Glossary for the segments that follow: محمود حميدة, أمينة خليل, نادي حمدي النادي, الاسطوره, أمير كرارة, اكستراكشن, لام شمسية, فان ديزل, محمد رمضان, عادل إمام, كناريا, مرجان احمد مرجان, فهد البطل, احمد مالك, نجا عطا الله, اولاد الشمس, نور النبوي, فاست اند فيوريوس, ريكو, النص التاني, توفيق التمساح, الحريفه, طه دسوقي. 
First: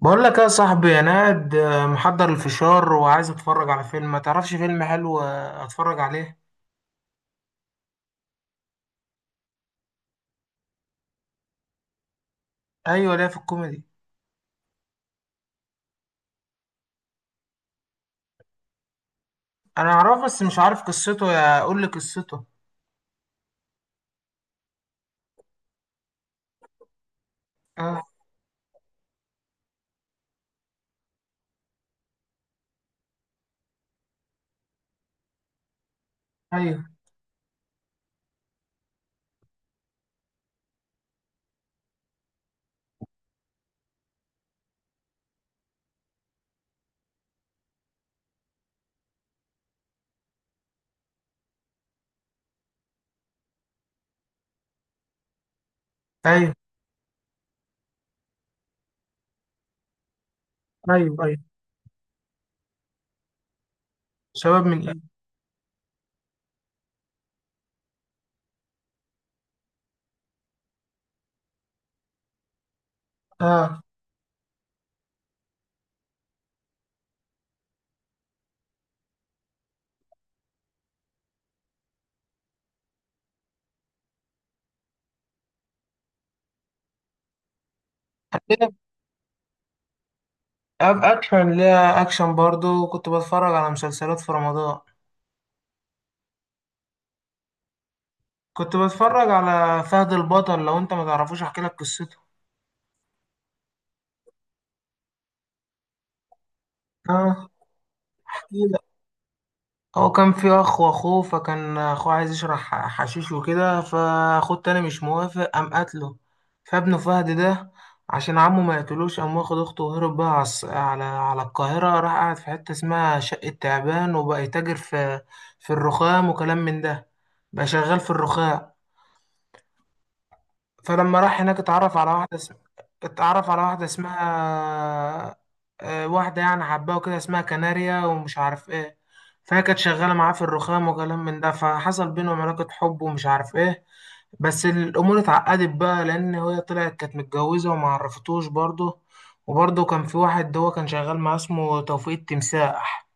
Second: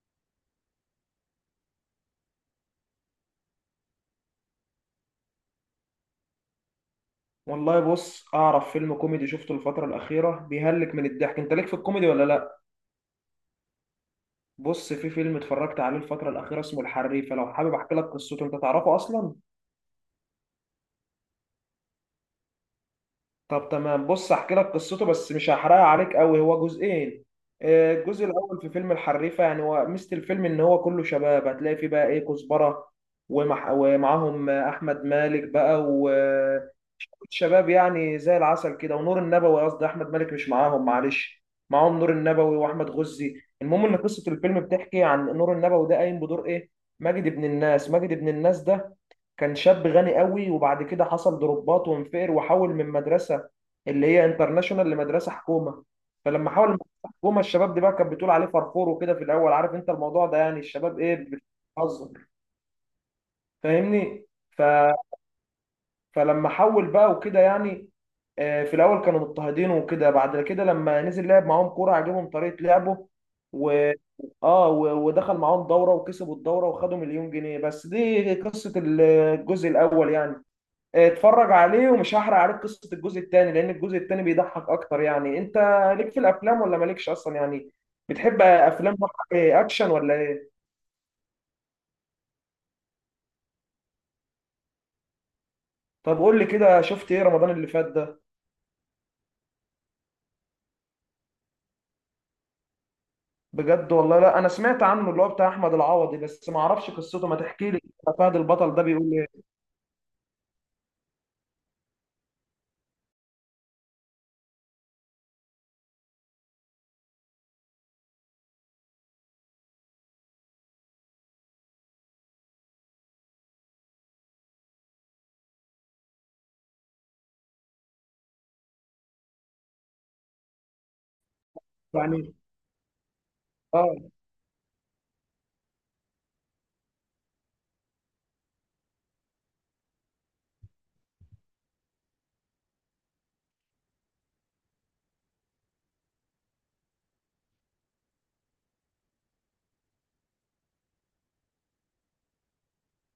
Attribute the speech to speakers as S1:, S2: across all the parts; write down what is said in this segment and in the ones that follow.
S1: بقول لك يا صاحبي، انا قاعد محضر الفشار وعايز اتفرج على فيلم. ما تعرفش فيلم حلو اتفرج عليه؟
S2: والله بص اعرف فيلم كوميدي شفته الفتره الاخيره بيهلك من الضحك. انت ليك في الكوميدي ولا لا؟
S1: ايوه، ليه في الكوميدي.
S2: بص، في فيلم اتفرجت عليه الفتره الاخيره اسمه الحريفه، لو حابب احكي لك قصته؟ انت تعرفه اصلا؟
S1: انا اعرفه بس مش عارف قصته، يا قول لي قصته.
S2: طب تمام، بص احكي لك قصته بس مش هحرقها عليك قوي، هو جزئين.
S1: اه.
S2: الجزء الاول في فيلم الحريفه، يعني هو ميزه الفيلم ان هو كله شباب، هتلاقي فيه بقى ايه، كزبره ومعاهم احمد مالك بقى.
S1: ايوه.
S2: شباب يعني زي العسل كده، ونور النبوي، قصدي احمد مالك مش معاهم، معلش. معاهم نور النبوي واحمد غزي. المهم ان قصه الفيلم بتحكي عن نور النبوي، ده قايم بدور ايه؟ ماجد ابن الناس. ماجد ابن الناس ده كان شاب غني قوي، وبعد كده حصل ضربات وانفقر، وحول من مدرسه اللي هي انترناشونال لمدرسه حكومه. فلما
S1: ايوه،
S2: حول من مدرسه حكومه، الشباب دي بقى كانت بتقول عليه فرفور وكده في الاول، عارف انت الموضوع ده، يعني الشباب
S1: ايوه.
S2: ايه،
S1: ايوه.
S2: بتهزر، فاهمني؟ ف
S1: شباب من ايه؟
S2: فلما حول بقى وكده، يعني في الاول كانوا مضطهدين وكده، بعد كده لما نزل لعب معاهم كوره، عجبهم طريقه لعبه
S1: اه.
S2: و ودخل معاهم دوره، وكسبوا الدوره وخدوا 1,000,000 جنيه. بس دي قصه الجزء الاول يعني. اتفرج عليه، ومش هحرق عليك قصه الجزء الثاني لان الجزء الثاني بيضحك اكتر. يعني انت ليك في الافلام ولا مالكش اصلا يعني؟ بتحب
S1: ليه؟
S2: افلام بقى، اكشن ولا ايه؟
S1: اكشن، ليها اكشن برضو. كنت بتفرج على مسلسلات في رمضان.
S2: طب قول لي كده، شفت ايه رمضان اللي فات ده؟
S1: كنت بتفرج على فهد البطل. لو انت ما تعرفوش احكي لك قصته.
S2: بجد والله لا، انا سمعت عنه، اللي هو بتاع احمد العوضي، بس ما اعرفش قصته، ما
S1: اه،
S2: تحكي لي كده، فهد
S1: احكي.
S2: البطل ده بيقول ايه؟
S1: هو كان في اخ واخوه، فكان اخوه عايز يشرح حشيش وكده، فاخوه التاني مش موافق، قام قتله. فابنه فهد ده، عشان عمه ما يقتلوش قام واخد اخته وهرب بقى على القاهرة راح قاعد في حتة اسمها شقة تعبان، وبقى يتاجر في في الرخام وكلام من ده، بقى شغال في الرخام. فلما راح هناك
S2: يعني
S1: اتعرف على واحدة
S2: اه،
S1: اسمها واحدة يعني حباه وكده، اسمها كناريا ومش عارف ايه. فهي كانت شغالة معاه في الرخام وكلام من ده، فحصل بينهم علاقة حب ومش عارف ايه. بس الأمور اتعقدت بقى، لأن هي طلعت كانت متجوزة وما عرفتوش برضه. وبرضه كان في واحد هو كان شغال معاه اسمه توفيق التمساح.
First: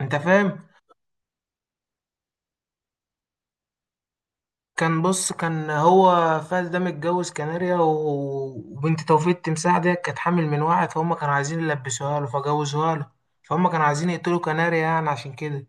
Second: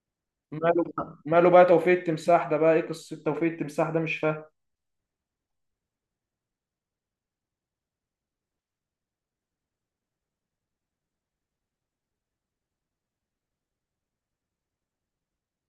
S1: انت فاهم؟
S2: ماله بقى توفيق التمساح ده؟ بقى ايه قصه توفيق التمساح ده؟ مش فاهم.
S1: كان بص، كان هو فاز ده متجوز كناريا و- وبنت توفيق التمساح دي كانت حامل من واحد، فهم كانوا عايزين يلبسوها له فجوزوها له. فهم كانوا عايزين يقتلوا كناريا يعني عشان كده.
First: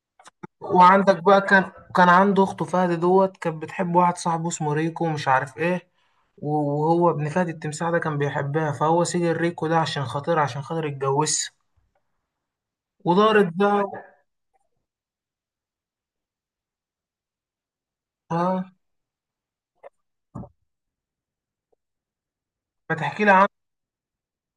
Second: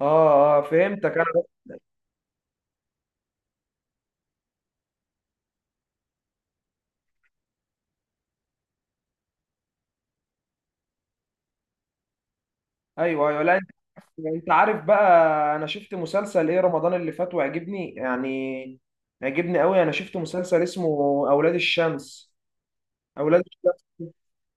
S2: اه اه، فهمتك
S1: وعندك
S2: انا،
S1: بقى
S2: بس.
S1: كان عنده اخته فهد دوت كانت بتحب واحد صاحبه اسمه ريكو ومش عارف ايه. و- وهو ابن فهد التمساح ده كان بيحبها، فهو سجن ريكو ده عشان خاطر يتجوزها.
S2: ايوه ايوه،
S1: ودارت
S2: لا انت،
S1: بقى.
S2: انت عارف بقى، انا شفت مسلسل ايه رمضان اللي فات وعجبني
S1: اه،
S2: يعني، عجبني قوي. انا شفت مسلسل اسمه اولاد الشمس.
S1: ما تحكي لي
S2: اولاد
S1: عنه.
S2: الشمس،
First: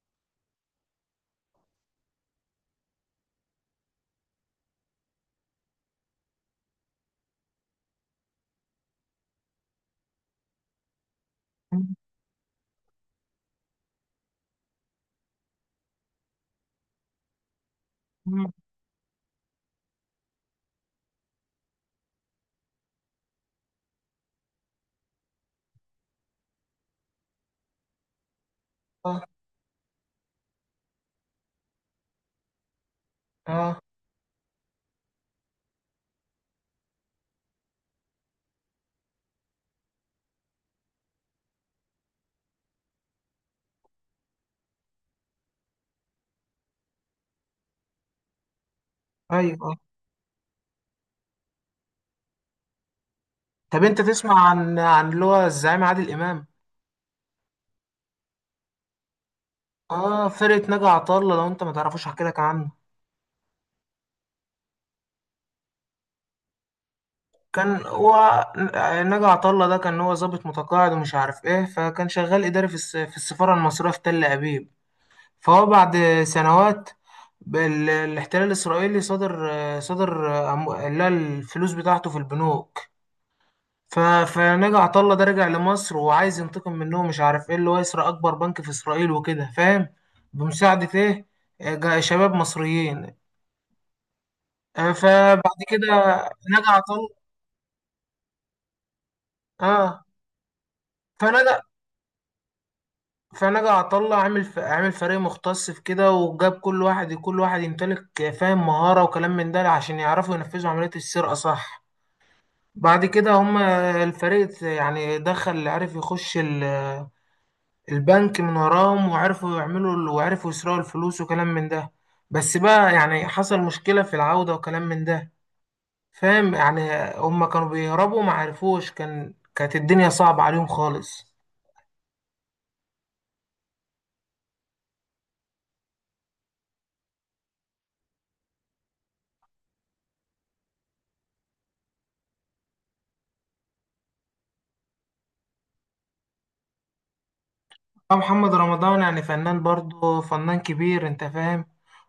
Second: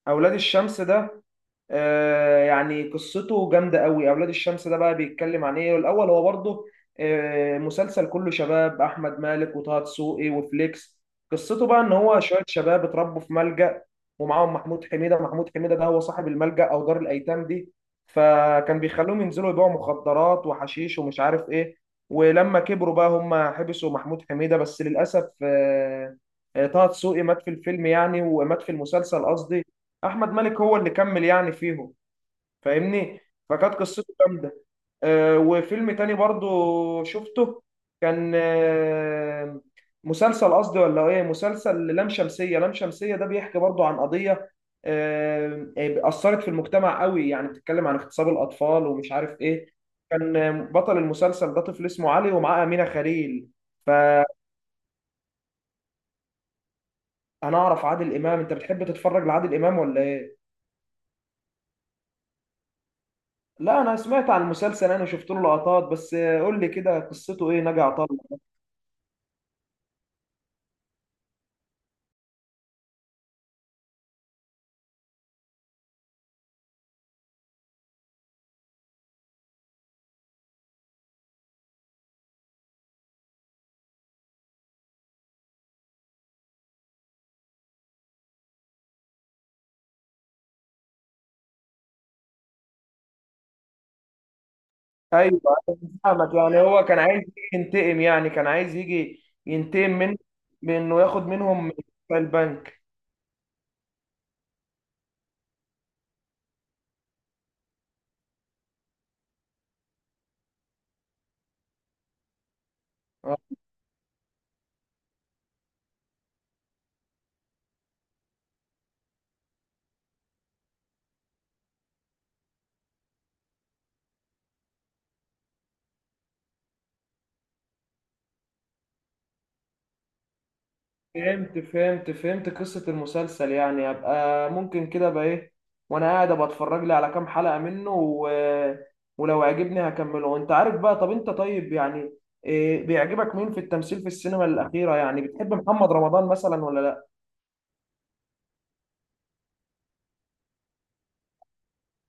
S2: اولاد الشمس ده يعني قصته جامدة قوي. أولاد الشمس ده بقى بيتكلم عن إيه الأول؟ هو برضه مسلسل كله شباب، أحمد مالك وطه دسوقي وفليكس. قصته بقى إن هو شوية شباب اتربوا في ملجأ، ومعاهم محمود حميدة. محمود حميدة ده هو صاحب الملجأ أو دار الأيتام دي، فكان بيخلوهم ينزلوا يبيعوا مخدرات وحشيش ومش عارف إيه. ولما كبروا بقى هم حبسوا محمود حميدة، بس للأسف طه دسوقي مات في الفيلم، يعني ومات في
S1: اه.
S2: المسلسل قصدي. احمد مالك هو اللي كمل يعني فيهم، فاهمني؟ فكانت
S1: اه.
S2: قصته جامده. وفيلم تاني برضو شفته، كان مسلسل قصدي، ولا ايه؟ مسلسل لام شمسية. لام شمسية ده بيحكي برضو عن قضية أثرت في المجتمع قوي، يعني بتتكلم عن اغتصاب الأطفال ومش عارف
S1: ايوه.
S2: ايه.
S1: آه.
S2: كان بطل المسلسل ده طفل اسمه علي، ومعاه أمينة خليل.
S1: طب انت
S2: فأنا
S1: تسمع عن اللي هو الزعيم عادل امام.
S2: أعرف عادل إمام، أنت بتحب تتفرج لعادل إمام ولا
S1: اه،
S2: ايه؟
S1: فرقه نجا عطله. لو انت ما تعرفوش احكي لك عنه.
S2: لا انا سمعت عن المسلسل، انا شفت له لقطات، بس قول لي كده قصته ايه نجا
S1: كان
S2: عطله؟
S1: هو، نجا عطله ده كان هو ضابط متقاعد ومش عارف ايه، فكان شغال اداري في السفاره المصريه في تل ابيب. فهو بعد سنوات الاحتلال الاسرائيلي، صدر صدر اللي هي الفلوس بتاعته في البنوك. ف... فنجا عطا الله ده رجع لمصر وعايز ينتقم منهم، مش عارف ايه، اللي هو يسرق اكبر بنك في اسرائيل وكده، فاهم. بمساعدة ايه، شباب مصريين.
S2: ايوه،
S1: فبعد
S2: أنا
S1: كده
S2: فاهمك، يعني
S1: نجا
S2: هو
S1: عطا
S2: كان عايز
S1: الله.
S2: يجي ينتقم، يعني كان عايز يجي ينتقم
S1: اه.
S2: من بانه ياخد
S1: فنجا
S2: منهم في البنك.
S1: فنجا عطا الله عامل فريق مختص في كده، وجاب كل واحد كل واحد يمتلك فاهم مهارة وكلام من ده، عشان يعرفوا ينفذوا عملية السرقة، صح. بعد كده
S2: آه،
S1: هما الفريق يعني دخل عرف يخش البنك من وراهم، وعرفوا يعملوا وعرفوا يسرقوا الفلوس وكلام من ده. بس بقى يعني حصل مشكلة في العودة وكلام من ده، فاهم يعني. هما كانوا بيهربوا ما عرفوش، كانت الدنيا صعبة عليهم خالص.
S2: فهمت فهمت فهمت قصة المسلسل، يعني ابقى ممكن كده بقى ايه، وانا قاعد ابقى اتفرج لي على كام حلقة منه ولو عجبني هكمله. وانت عارف بقى، طب انت طيب يعني، إيه بيعجبك مين في التمثيل في السينما الأخيرة؟ يعني بتحب محمد رمضان مثلا ولا لا؟
S1: أه، محمد رمضان يعني فنان، برضه فنان كبير، انت فاهم.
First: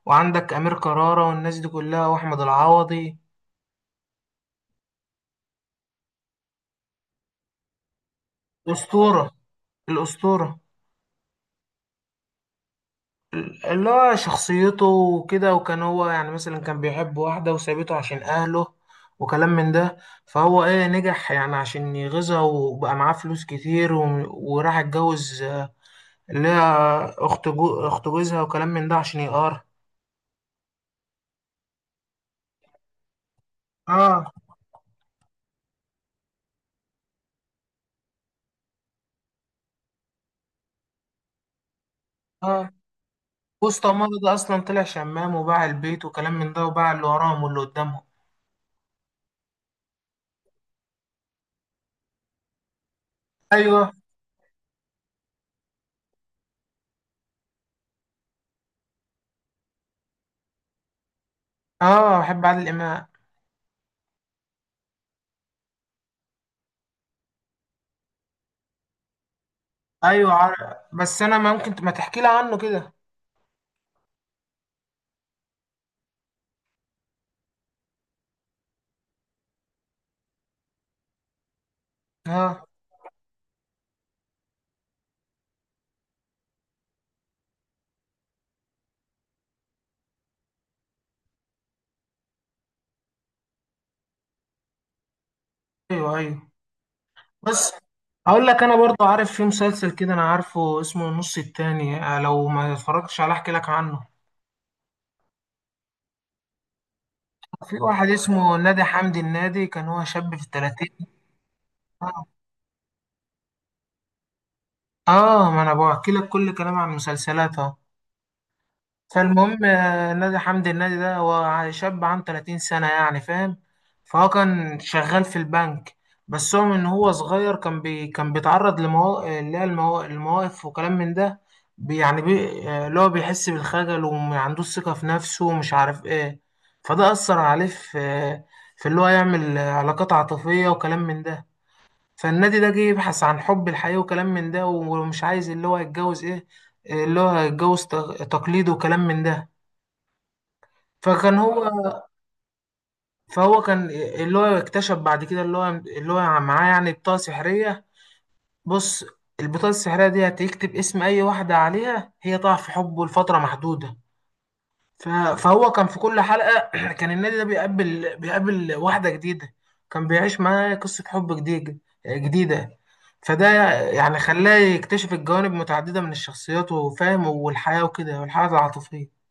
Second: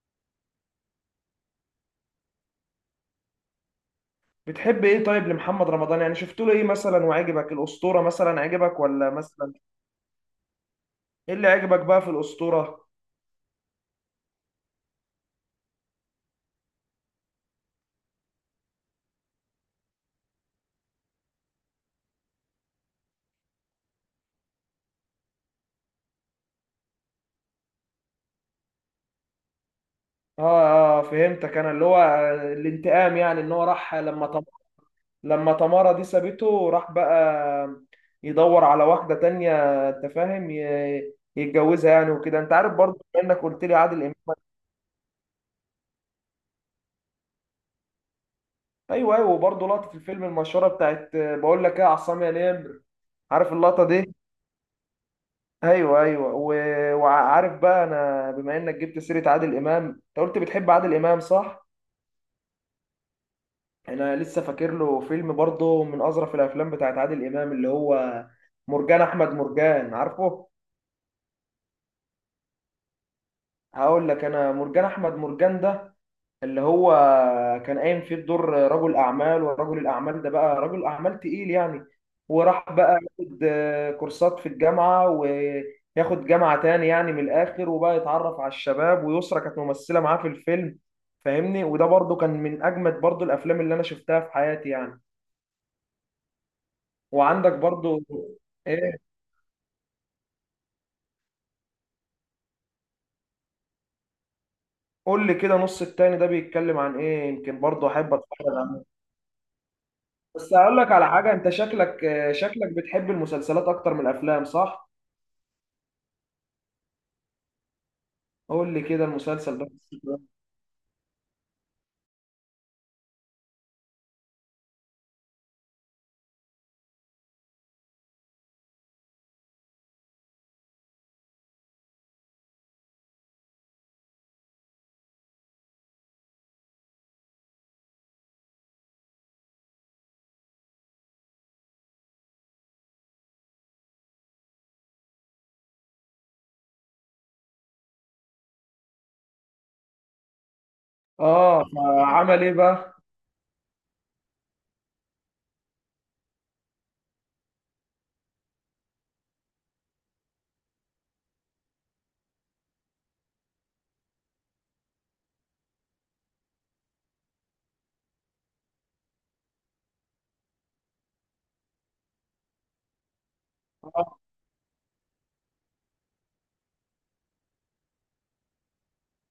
S1: وعندك أمير كرارة والناس دي كلها، وأحمد العوضي.
S2: بتحب ايه طيب لمحمد رمضان، يعني شفت له ايه مثلا وعجبك؟ الاسطوره مثلا عجبك ولا
S1: أسطورة.
S2: مثلا؟
S1: الأسطورة.
S2: ايه اللي عجبك بقى في الاسطوره؟
S1: اللي هو شخصيته وكده، وكان هو يعني مثلا كان بيحب واحدة وسابته عشان أهله وكلام من ده. فهو إيه، نجح يعني عشان يغيظها وبقى معاه فلوس كتير وراح اتجوز اللي هي أخت أخت جوزها وكلام من ده عشان يقار.
S2: اه اه فهمتك انا، اللي هو الانتقام، يعني ان هو راح لما
S1: آه.
S2: لما تمارا دي سابته راح بقى يدور على واحده تانية، انت فاهم؟ يتجوزها يعني وكده. انت
S1: آه.
S2: عارف برضه بما انك قلت لي
S1: وسط
S2: عادل
S1: عمارة
S2: امام،
S1: ده أصلا طلع شمام، وباع البيت وكلام من ده، وباع اللي وراهم واللي قدامهم.
S2: ايوه ايوه، وبرضه لقطه الفيلم المشهوره بتاعت بقول لك ايه، يا عصام يا نمر، عارف اللقطه
S1: أيوه.
S2: دي؟ ايوه ايوه. وعارف بقى، انا بما انك جبت سيره عادل امام، انت قلت بتحب عادل امام، صح؟
S1: آه، بحب عادل إمام.
S2: انا لسه فاكر له فيلم برضه من اظرف الافلام بتاعت عادل امام، اللي هو مرجان احمد مرجان،
S1: أيوه،
S2: عارفه؟
S1: عارف. بس أنا ممكن ما تحكي لي عنه كده.
S2: هقول لك انا، مرجان احمد مرجان ده اللي هو كان قايم فيه بدور رجل اعمال، ورجل الاعمال ده بقى رجل اعمال تقيل يعني،
S1: آه.
S2: وراح بقى ياخد كورسات في الجامعه، وياخد جامعه تاني يعني من الاخر، وبقى يتعرف على الشباب، ويسرا كانت ممثله معاه في الفيلم، فاهمني؟ وده برضو كان من اجمد برضو الافلام اللي انا شفتها في حياتي يعني.
S1: أيوه. أيوه.
S2: وعندك
S1: بس
S2: برضو
S1: هقول لك انا،
S2: ايه،
S1: برضو عارف في مسلسل كده، انا عارفه اسمه النص التاني. لو ما اتفرجتش عليه احكي لك عنه.
S2: قول لي كده نص التاني ده بيتكلم عن ايه، يمكن
S1: في
S2: برضو
S1: واحد
S2: احب اتفرج
S1: اسمه نادي
S2: عليه.
S1: حمدي، النادي كان هو شاب في
S2: بس هقول
S1: الثلاثين.
S2: لك على حاجه، انت شكلك شكلك بتحب المسلسلات اكتر من الافلام، صح؟
S1: اه، ما انا بحكي لك كل كلام عن مسلسلاتها.
S2: قول لي كده المسلسل
S1: فالمهم
S2: ده.
S1: نادي حمدي النادي ده هو شاب عنده 30 سنة يعني، فاهم. فهو كان شغال في البنك. بس هو من هو صغير، كان بيتعرض لمواقف اللي هي المواقف وكلام من ده. يعني اللي هو بيحس بالخجل وما عندوش ثقة في نفسه ومش عارف ايه. فده أثر عليه في في اللي هو يعمل علاقات عاطفية وكلام من ده. فالنادي ده جه يبحث عن حب الحقيقي وكلام من ده، ومش عايز اللي هو يتجوز ايه، اللي هو يتجوز تقليد وكلام من ده. فكان هو،
S2: اه فعمل ايه بقى؟
S1: فهو كان اللي هو اكتشف بعد كده اللي هو معاه يعني بطاقة سحرية. بص، البطاقة السحرية دي هتكتب اسم أي واحدة عليها، هي تقع في حبه لفترة محدودة. ف- فهو كان في كل حلقة كان النادي ده بيقابل واحدة جديدة، كان بيعيش معاها قصة حب جديدة جديدة. فده يعني
S2: آه.
S1: خلاه يكتشف الجوانب متعددة من الشخصيات، وفاهم، والحياة وكده، والحياة العاطفية.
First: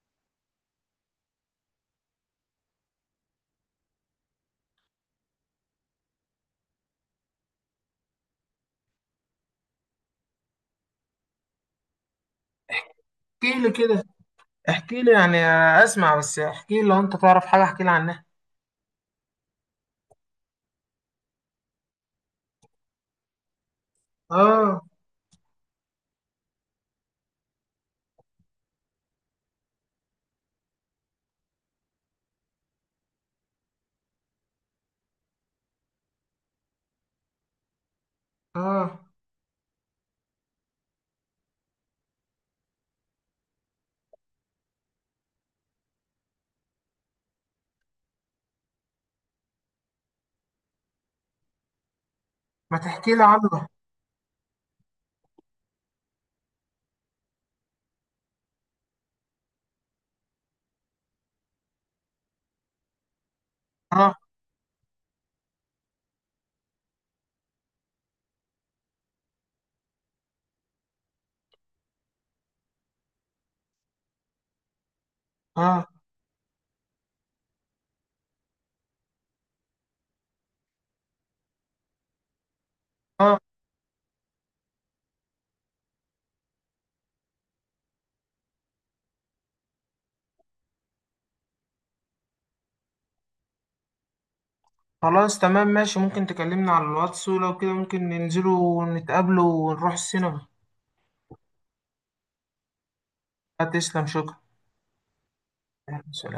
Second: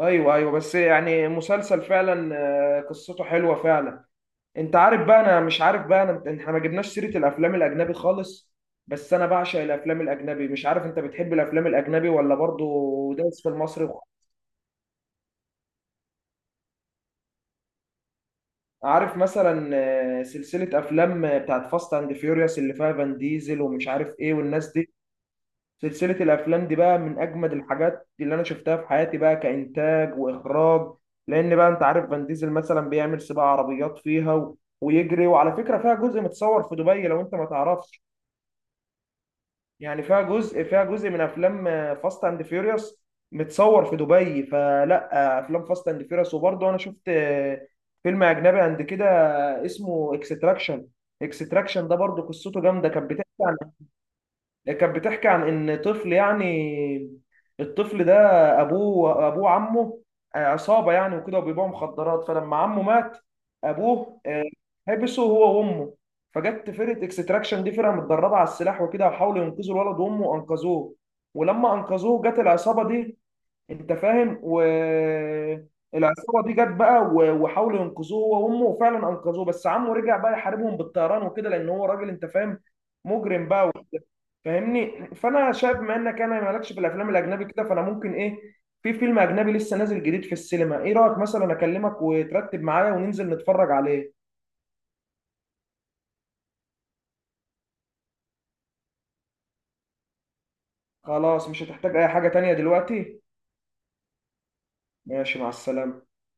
S2: ايوه ايوه، بس يعني مسلسل فعلا قصته حلوه فعلا. انت عارف بقى، انا مش عارف بقى، انا احنا ما جبناش سيره الافلام الاجنبي خالص، بس انا بعشق الافلام الاجنبي. مش عارف انت بتحب الافلام الاجنبي ولا برضو دايس في
S1: احكيلي
S2: المصري؟
S1: كده. احكي لي يعني. اسمع، بس احكي لي لو انت تعرف حاجه، احكي لي عنها.
S2: عارف مثلا سلسله افلام بتاعت فاست اند فيوريوس، اللي فيها فان ديزل ومش عارف ايه والناس
S1: اه.
S2: دي؟ سلسلة الأفلام دي بقى من أجمد الحاجات اللي أنا شفتها في حياتي، بقى كإنتاج وإخراج، لأن بقى أنت عارف فان ديزل مثلا بيعمل سباق عربيات فيها ويجري، وعلى فكرة فيها جزء متصور في دبي لو أنت ما تعرفش.
S1: اه،
S2: يعني فيها جزء، فيها جزء من أفلام فاست أند فيوريوس متصور في دبي. فلا أفلام فاست أند فيوريوس. وبرضه أنا شفت فيلم أجنبي عند كده اسمه اكستراكشن. اكستراكشن ده برضه قصته
S1: ما
S2: جامدة،
S1: تحكي
S2: كانت
S1: لي
S2: بتحكي،
S1: عنه.
S2: كانت بتحكي عن ان طفل يعني. الطفل ده ابوه عمه عصابه يعني وكده، وبيبيعوا مخدرات. فلما عمه مات،
S1: اه.
S2: ابوه حبسه هو وامه. فجت فرقه اكستراكشن دي، فرقه متدربه على السلاح وكده، وحاولوا ينقذوا الولد وامه، وانقذوه. ولما انقذوه جت العصابه دي، انت فاهم؟
S1: اه.
S2: والعصابه دي جت بقى وحاولوا ينقذوه هو وامه، وفعلا انقذوه، بس عمه رجع بقى يحاربهم بالطيران وكده، لان هو راجل انت فاهم،
S1: اه.
S2: مجرم بقى، فاهمني؟ فانا شايف بما انك انا مالكش في الافلام الاجنبي كده، فانا ممكن ايه، في فيلم اجنبي لسه نازل جديد في السينما، ايه رايك مثلا اكلمك وترتب معايا وننزل نتفرج عليه؟
S1: خلاص، تمام، ماشي. ممكن تكلمنا على الواتس، ولو كده ممكن ننزلوا ونتقابلوا ونروح السينما.
S2: خلاص مش هتحتاج اي حاجه تانية دلوقتي.
S1: هتسلم، شكرا.
S2: ماشي، مع السلامه.
S1: سلام.